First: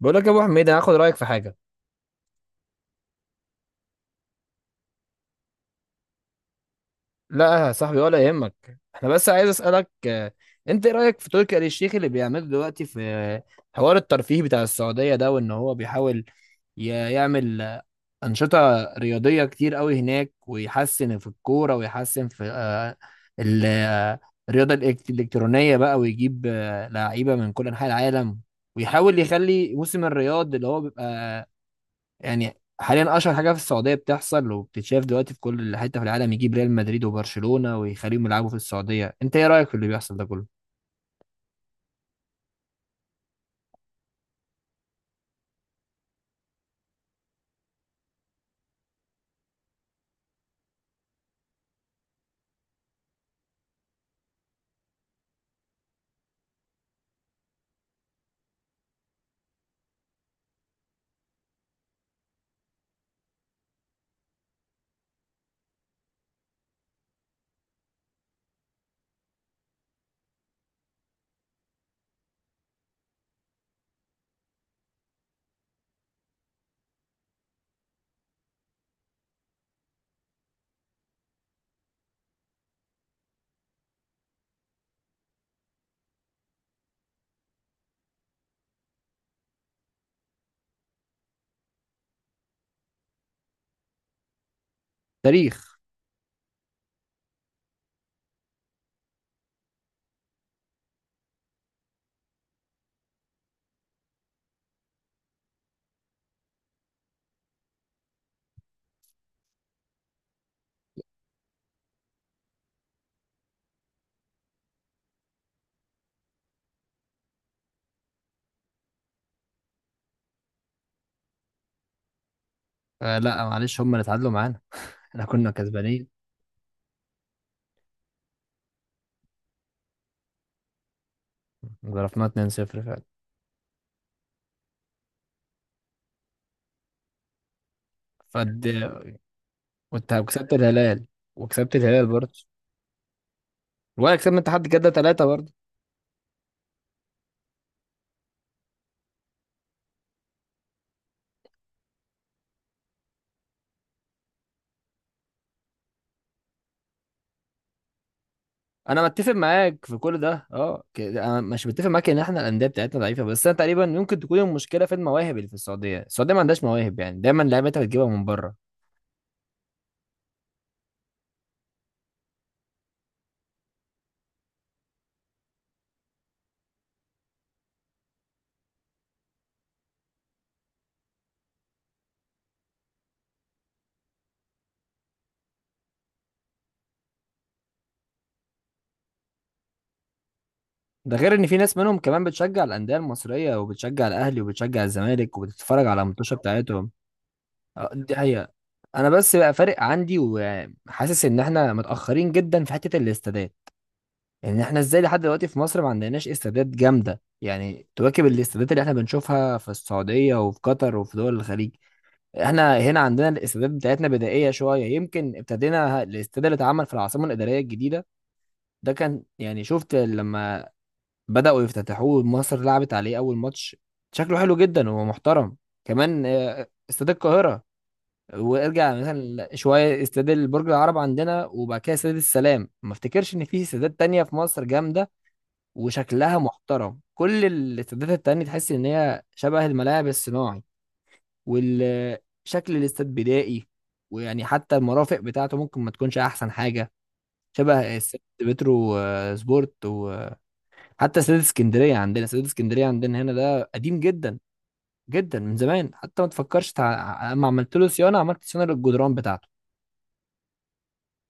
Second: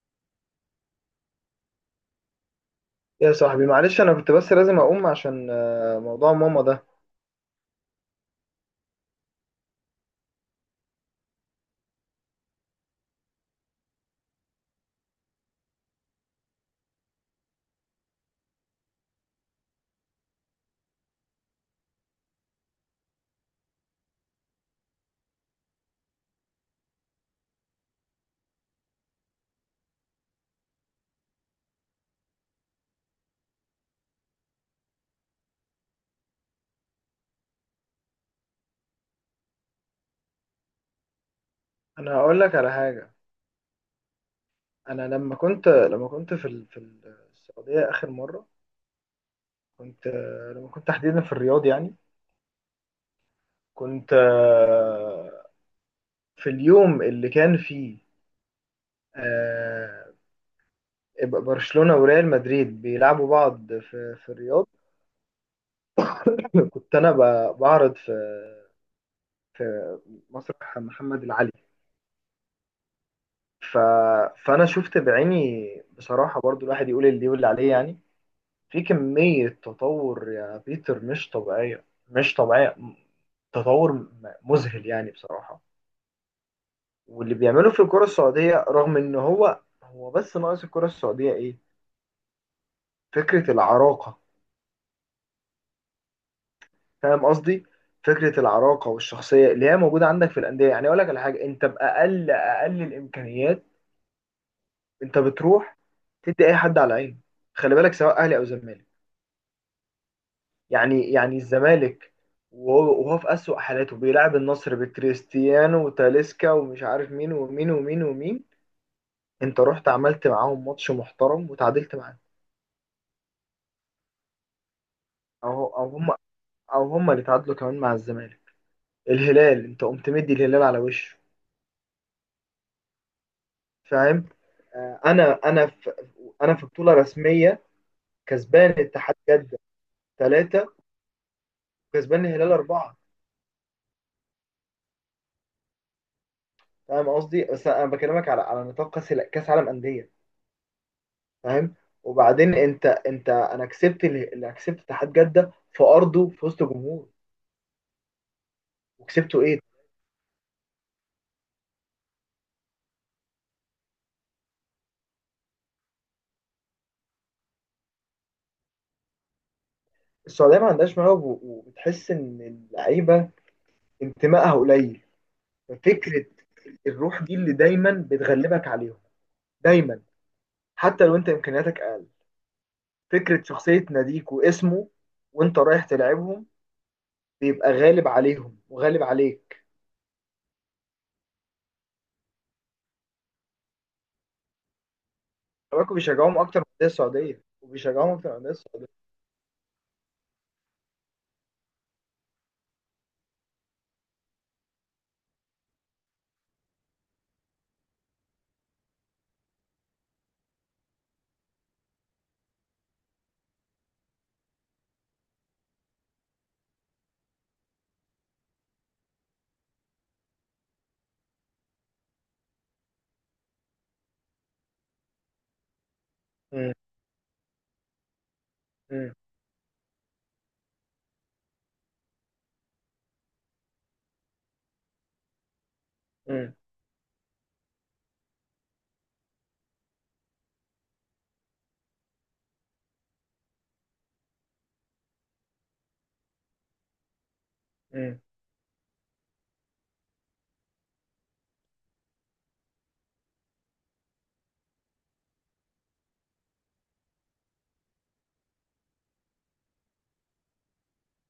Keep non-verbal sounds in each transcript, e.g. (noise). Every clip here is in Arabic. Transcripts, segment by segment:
بقول لك يا ابو حميد، انا هاخد رايك في حاجه. يا صاحبي، معلش، انا كنت بس لازم اقوم عشان موضوع ماما ده. لا يا صاحبي، ولا يهمك. احنا بس عايز اسالك، انت ايه رايك في تركي آل الشيخ اللي بيعمله دلوقتي في حوار الترفيه بتاع السعوديه ده، وان هو بيحاول ي- يعمل انشطه رياضيه كتير قوي هناك، ويحسن في الكوره، ويحسن في ال- آه، الرياضه الالكترونيه بقى، ويجيب لعيبه من كل انحاء العالم، ويحاول يخلي موسم الرياض اللي هو بيبقى يعني حاليا اشهر حاجه في السعوديه، بتحصل وبتتشاف دلوقتي في كل حته في العالم، يجيب ريال مدريد وبرشلونه ويخليهم يلعبوا في السعوديه. انت ايه رايك في اللي بيحصل ده كله؟ انا هقول لك على حاجه. انا لما كنت في في السعوديه اخر مره. كنت لما كنت تحديدا في الرياض يعني. كنت في اليوم اللي كان فيه آه، برشلونه وريال مدريد بيلعبوا بعض في في الرياض. (laughs) كنت انا بعرض في في مسرح محمد العلي. ف... فانا شفت بعيني. بصراحه برضو الواحد يقول اللي يقول اللي عليه يعني. في كمية تطور يا بيتر، مش طبيعية، مش طبيعية، تطور مذهل يعني بصراحة. واللي بيعمله في الكرة السعودية رغم إن هو بس ناقص الكرة السعودية إيه؟ فكرة العراقة. تاريخ. فاهم قصدي؟ فكرة العراقة والشخصية اللي هي موجودة عندك في الأندية. يعني أقول لك على حاجة، أنت بأقل أقل الإمكانيات أنت بتروح تدي أي حد على عينه. خلي بالك، سواء أهلي أو زمالك. يعني الزمالك وهو في أسوأ حالاته بيلعب النصر بكريستيانو وتاليسكا ومش عارف مين ومين ومين ومين، انت رحت عملت معاهم ماتش محترم وتعادلت معاهم. آه، لا معلش، هم اللي اتعادلوا معانا، احنا كنا او هم، كسبانين. او هم اللي تعادلوا كمان مع الزمالك. الهلال انت قمت مدي الهلال على وشه. ضربنا 2-0 فعلا. فاهم؟ انا في، انا في بطولة رسمية فد كسبان اتحاد جدة وانت كسبت 3 الهلال وكسبت الهلال وكسبان برضه، الهلال 4. ولا كسبنا اتحاد جده 3 برضه. فاهم قصدي؟ بس انا بكلمك على نطاق كاس عالم أندية. فاهم؟ وبعدين انت انت انا كسبت اللي كسبت اتحاد جده في ارضه في وسط جمهور انا متفق وكسبته ايه. معاك في كل ده، اه، انا مش متفق معاك ان احنا الانديه بتاعتنا ضعيفه، بس انا تقريبا يمكن تكون المشكله في المواهب اللي في السعوديه. السعوديه ما عندهاش مواهب، يعني دايما لعيبتها بتجيبها من بره. السعوديه ما عندهاش مواهب، وبتحس ان اللعيبه انتمائها قليل. ففكره الروح دي اللي دايما بتغلبك عليهم دايما، حتى لو انت امكانياتك اقل. فكره شخصيه ناديك واسمه، وانت رايح تلعبهم بيبقى غالب عليهم وغالب عليك. ده غير ان في ناس منهم كمان بتشجع الانديه المصريه، وبتشجع الاهلي، وبتشجع الزمالك، وبتتفرج كمان على الماتشات بيشجعوهم اكتر من الانديه بتاعتهم. السعوديه آه، وبيشجعوهم دي اكتر من حقيقه. الانديه السعوديه. انا بس بقى فارق عندي، وحاسس ان احنا متاخرين جدا في حته الاستادات. ان احنا ازاي لحد دلوقتي في مصر ما عندناش استادات جامده يعني تواكب الاستادات اللي احنا بنشوفها في السعوديه وفي قطر وفي دول الخليج. احنا هنا عندنا الاستادات بتاعتنا بدائيه شويه. يمكن ابتدينا الاستاد اللي اتعمل في العاصمه الاداريه الجديده، ده كان يعني، شفت لما بدأوا يفتتحوه مصر لعبت عليه أول ماتش، شكله حلو جدا، هو محترم. كمان مم. استاد القاهرة. وارجع مم. مثلا شوية استاد البرج العرب عندنا، وبعد كده استاد السلام. ما افتكرش إن في استادات تانية في مصر جامدة وشكلها مم. محترم. كل الاستادات التانية تحس إن هي شبه الملاعب الصناعي، والشكل الاستاد بدائي. ويعني حتى المرافق بتاعته ممكن ما تكونش أحسن حاجة، شبه مم. استاد بترو سبورت. حتى استاد اسكندريه عندنا هنا ده قديم جدا جدا من زمان، حتى ما تفكرش اما عملت له صيانه، عملت صيانه للجدران بتاعته.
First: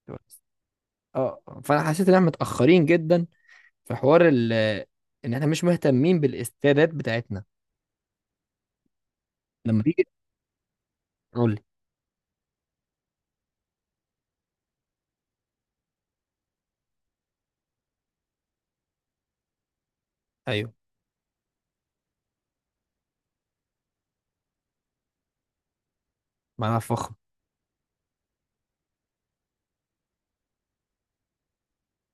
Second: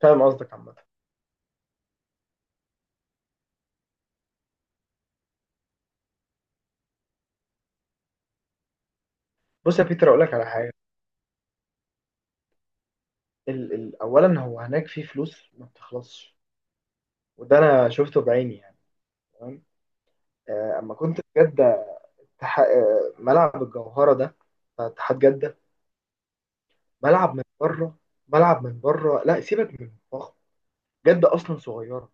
فاهم قصدك عامه. اه، فانا حسيت ان احنا متاخرين جدا في حوار ان احنا مش مهتمين بالاستادات بتاعتنا. بص لما يا تيجي بيتر، اقول لك على حاجه. قول لي. ال ال اولا، هو هناك في فلوس ما بتخلصش، وده انا شفته بعيني يعني. تمام؟ ايوه. اما كنت في جده، ملعب الجوهره ده بتاع اتحاد جده، ما انا فخم. ملعب من بره. ملعب من بره، لا سيبك من الضخم، جده اصلا صغيره،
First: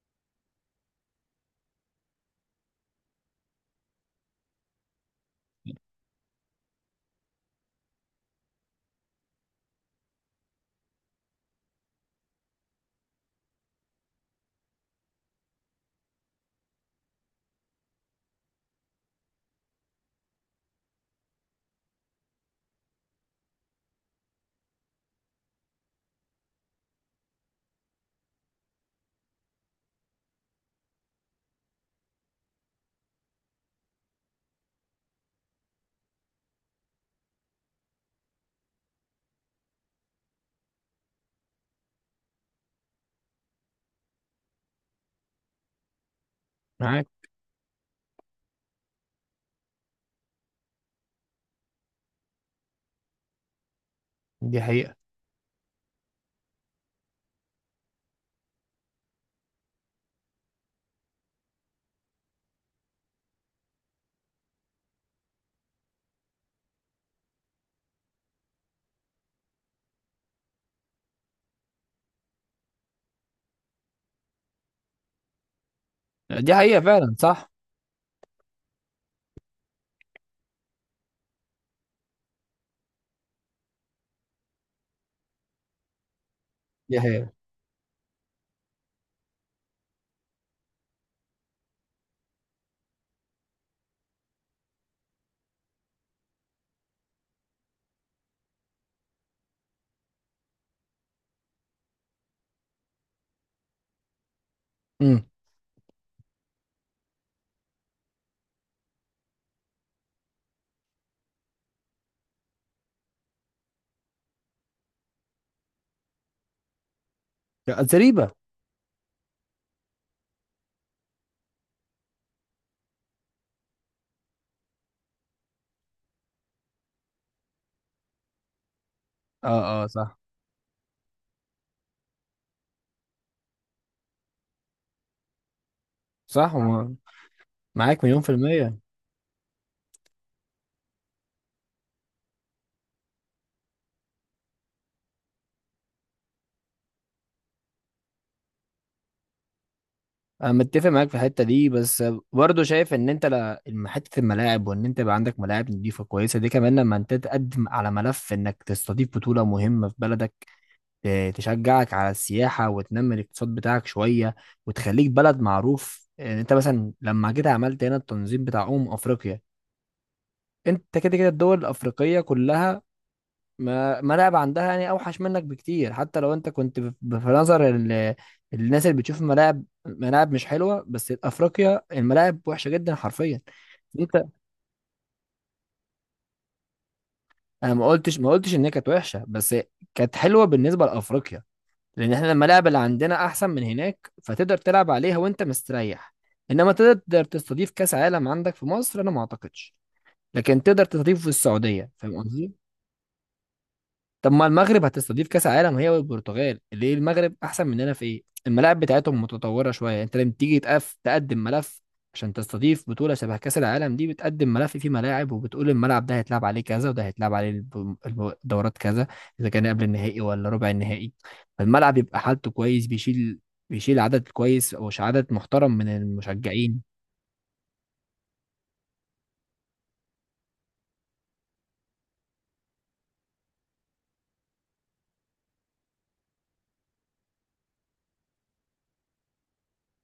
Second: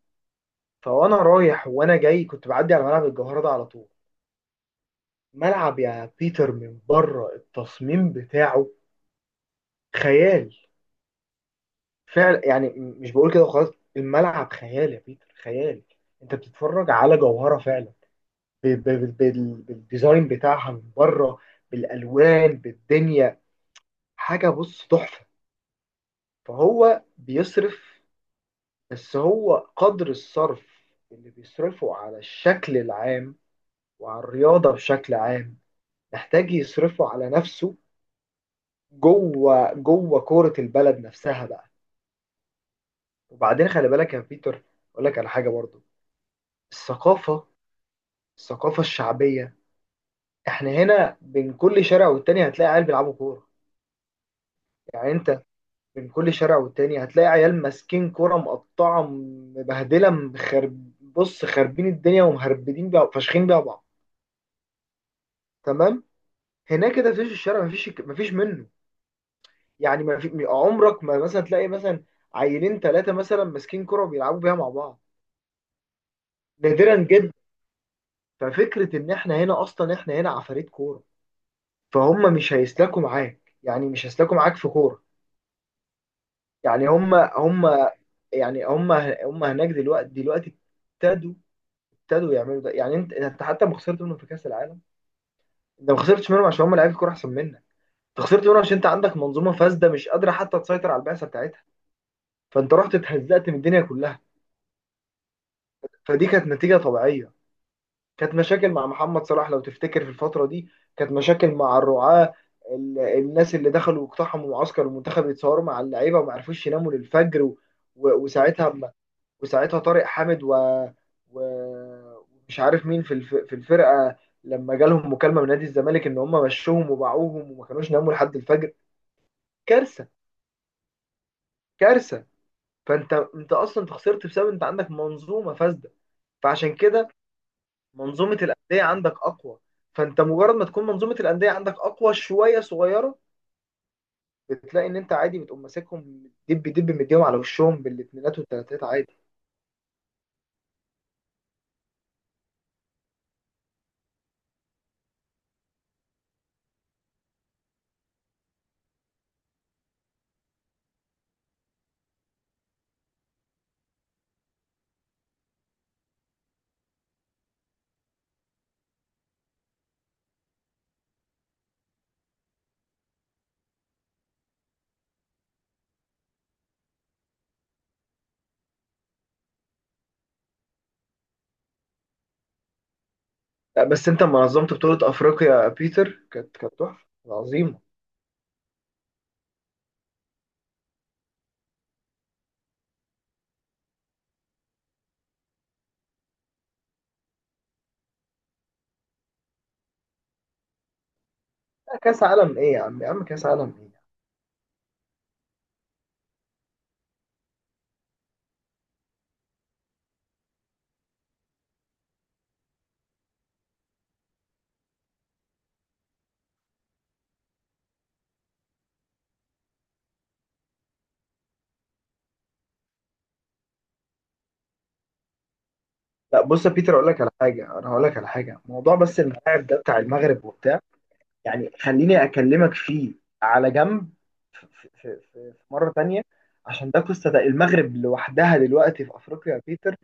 فوانا رايح وانا جاي كنت بعدي على ملعب الجوهره ده على طول. ملعب يا بيتر من بره التصميم بتاعه خيال. فعلا يعني، مش بقول كده وخلاص، الملعب خيال يا بيتر، خيال. انت بتتفرج على جوهرة فعلا، بالديزاين بتاعها من بره، بالالوان بالدنيا. حاجة بص تحفة. فهو بيصرف، بس هو قدر الصرف اللي بيصرفه على الشكل العام وعلى الرياضة بشكل عام، محتاج يصرفه على نفسه، جوه جوه كورة البلد نفسها بقى. وبعدين خلي بالك يا بيتر، اقول لك على حاجة برضو. معاك. الثقافة، الثقافة الشعبية، احنا هنا بين كل شارع والتاني هتلاقي عيال بيلعبوا كورة. دي حقيقه. يعني انت بين كل شارع والتاني هتلاقي عيال ماسكين كورة مقطعة مبهدلة مخرب بص خاربين الدنيا ومهربدين بيها فاشخين بيها بعض. تمام؟ هناك كده فيش الشارع، مفيش منه. يعني ما في عمرك ما مثلا تلاقي مثلا عيلين ثلاثة مثلا ماسكين كورة وبيلعبوا بيها مع بعض، دي حقيقه نادرا فعلا، جدا. صح. ففكرة ان احنا هنا اصلا، احنا هنا عفاريت كورة، فهم مش هيسلكوا معاك، يعني مش هيسلكوا معاك في كورة. يعني دي هم حقيقه. هم يعني هم هناك دلوقتي، دلوقتي ابتدوا ابتدوا يعملوا ده. يعني انت حتى ما خسرت منهم في كاس العالم، انت ما خسرتش منهم عشان هم لعيبه كوره احسن منك، انت خسرت منهم عشان انت عندك منظومه فاسده مش قادره حتى تسيطر على البعثه بتاعتها. فانت رحت اتهزقت من الدنيا كلها. امم. فدي كانت نتيجه طبيعيه. كانت مشاكل مع محمد صلاح لو تفتكر في الفتره دي، كانت مشاكل مع الرعاه، الناس اللي دخلوا واقتحموا معسكر المنتخب يتصوروا مع اللعيبه وما عرفوش يناموا للفجر لا، زريبه. وساعتها، وساعتها طارق حامد و... ومش عارف مين في في الفرقه، لما جالهم مكالمه من نادي الزمالك ان هم مشوهم وباعوهم، وما كانوش ناموا لحد الفجر. اه اه كارثه. صح. كارثه. فانت اصلا انت خسرت بسبب انت عندك منظومه فاسده. صح، فعشان كده معاك مليون في منظومه الميه. الانديه عندك اقوى، فانت مجرد ما تكون منظومه الانديه عندك اقوى شويه صغيره، بتلاقي ان انت عادي بتقوم ماسكهم دب دب، مديهم على وشهم بالاثنينات والثلاثات عادي. انا متفق معاك في الحته دي، بس برضه شايف ان انت حته الملاعب، وان انت يبقى عندك ملاعب نظيفه كويسه دي كمان لما انت تقدم على ملف انك تستضيف بطوله مهمه في بلدك، تشجعك على السياحه، وتنمي الاقتصاد بتاعك شويه، وتخليك بلد معروف. يعني انت مثلا لما جيت عملت هنا التنظيم بتاع افريقيا، انت كده كده الدول الافريقيه كلها ما ملاعب عندها، يعني اوحش منك بكتير، حتى لو انت كنت في نظر الناس اللي بتشوف ملاعب، مش حلوه. بس افريقيا الملاعب وحشه جدا حرفيا. لا، بس انت انت، لما نظمت بطوله افريقيا يا بيتر كانت تحفه انا عظيمه. ما قلتش ان هي كانت وحشه، بس كانت حلوه بالنسبه لافريقيا، لان احنا الملاعب اللي عندنا احسن من هناك، فتقدر تلعب عليها وانت مستريح. انما تقدر تستضيف كاس عالم عندك في مصر، انا ما اعتقدش. لكن تقدر تستضيفه في السعوديه، لا، فاهم كاس قصدي؟ عالم ايه يا عم، يا عم كاس عالم ايه. طب ما المغرب هتستضيف كاس عالم هي والبرتغال، ليه؟ المغرب احسن مننا في ايه؟ الملاعب بتاعتهم متطوره شويه. يعني انت لما تيجي تقف تقدم ملف عشان تستضيف بطوله شبه كاس العالم دي، بتقدم ملف فيه ملاعب، وبتقول الملعب ده هيتلعب عليه كذا، وده هيتلعب عليه الدورات كذا، اذا كان قبل النهائي ولا ربع النهائي. فالملعب يبقى حالته كويس، بيشيل عدد كويس او عدد محترم من لا، بص يا المشجعين. بيتر، اقول لك على حاجه. انا هقول لك على حاجه، موضوع بس الملاعب ده بتاع المغرب وبتاع، يعني خليني اكلمك فيه على جنب في, في, في, في مره تانية، عشان ده قصه، ده المغرب لوحدها دلوقتي في افريقيا يا بيتر،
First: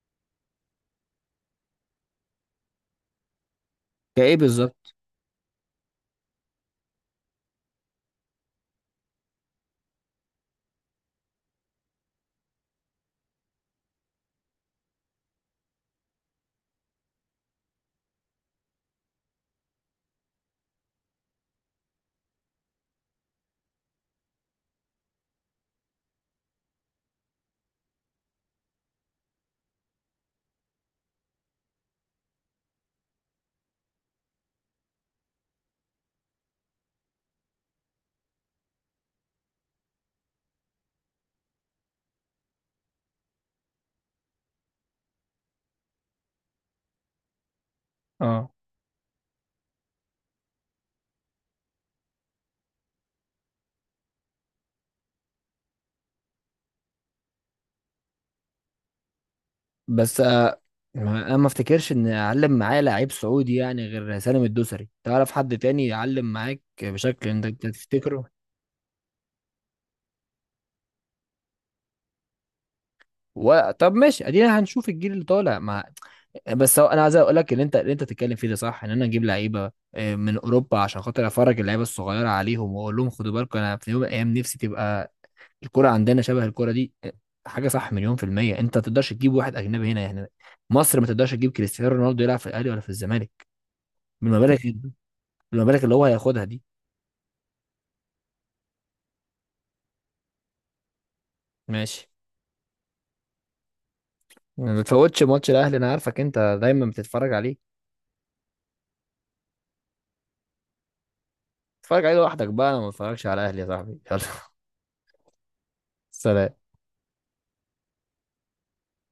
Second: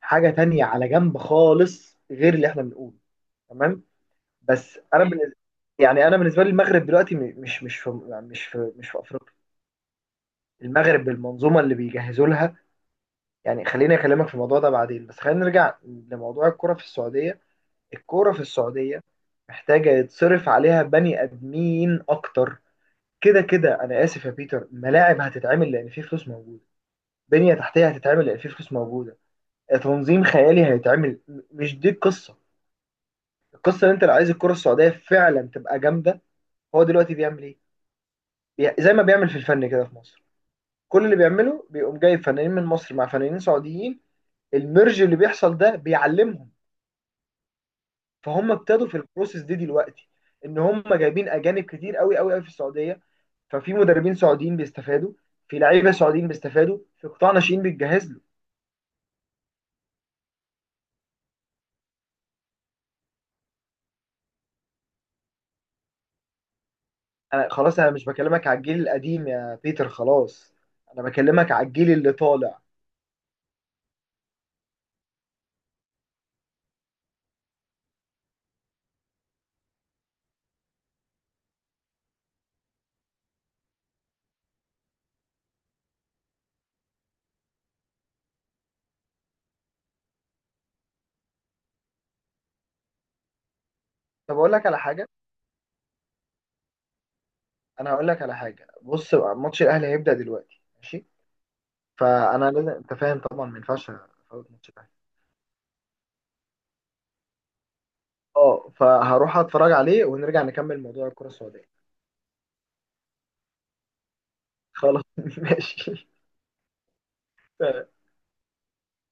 حاجه تانية على جنب خالص غير اللي احنا بنقوله. تمام؟ كايه بس بالظبط؟ انا بالنسبة، يعني انا بالنسبه لي المغرب دلوقتي مش في، يعني مش في افريقيا، المغرب بالمنظومه اللي بيجهزوا لها. يعني خليني اكلمك في الموضوع ده بعدين، بس خلينا نرجع لموضوع الكرة في السعودية. الكرة في السعودية محتاجة يتصرف عليها بني ادمين اكتر. كده كده انا اسف يا بيتر، ملاعب هتتعمل لان في فلوس موجودة، بنية تحتية هتتعمل لان في فلوس موجودة، تنظيم خيالي هيتعمل، مش دي القصة. القصة ان انت لو عايز الكرة السعودية فعلا تبقى جامدة، هو دلوقتي بيعمل ايه؟ زي ما بيعمل في الفن كده في مصر، كل اللي بيعمله بيقوم جايب فنانين من مصر مع فنانين سعوديين، الميرج اللي بيحصل ده بيعلمهم. اه، فهم ابتدوا في البروسيس دي دلوقتي، ان هم جايبين اجانب كتير قوي قوي قوي في السعوديه، ففي مدربين سعوديين بيستفادوا، في لعيبه سعوديين بيستفادوا، في قطاع ناشئين بيتجهز له. بس انا ما افتكرش ان اعلم معايا لعيب سعودي يعني غير سالم الدوسري. تعرف حد تاني يعلم معاك بشكل انا أنت خلاص، انا مش تفتكره؟ بكلمك على الجيل القديم يا بيتر، خلاص. انا بكلمك على الجيل اللي طالع. طب ماشي، ادينا هنشوف الجيل اللي طالع مع. بس هو، انا عايز اقول لك اللي انت بتتكلم فيه ده صح، ان انا اجيب لعيبه من اوروبا عشان خاطر افرج اللعيبه الصغيره عليهم، واقول لهم خدوا بالكم انا في يوم من الايام نفسي تبقى الكره عندنا شبه الكره دي، حاجه صح، مليون في الميه. انت ما تقدرش تجيب واحد اجنبي هنا يعني. مصر ما تقدرش تجيب كريستيانو رونالدو يلعب في الاهلي ولا في الزمالك طب اقول بالمبالغ، لك على حاجه، ما بالك اللي هو هياخدها دي. انا هقول لك على حاجه. بص بقى، ماتش الاهلي هيبدا دلوقتي، ماشي، ماشي. فانا لازم، انت فاهم طبعا ما ينفعش افوت ماتش ما الاهلي. بتفوتش ماتش الاهلي، انا عارفك انت دايما بتتفرج عليه. اه، فهروح اتفرج عليه ونرجع نكمل موضوع الكره السعوديه. اتفرج عليه لوحدك بقى، انا ما بتفرجش على الاهلي يا صاحبي. يلا. خلاص (laughs) ماشي. (laughs) سلام.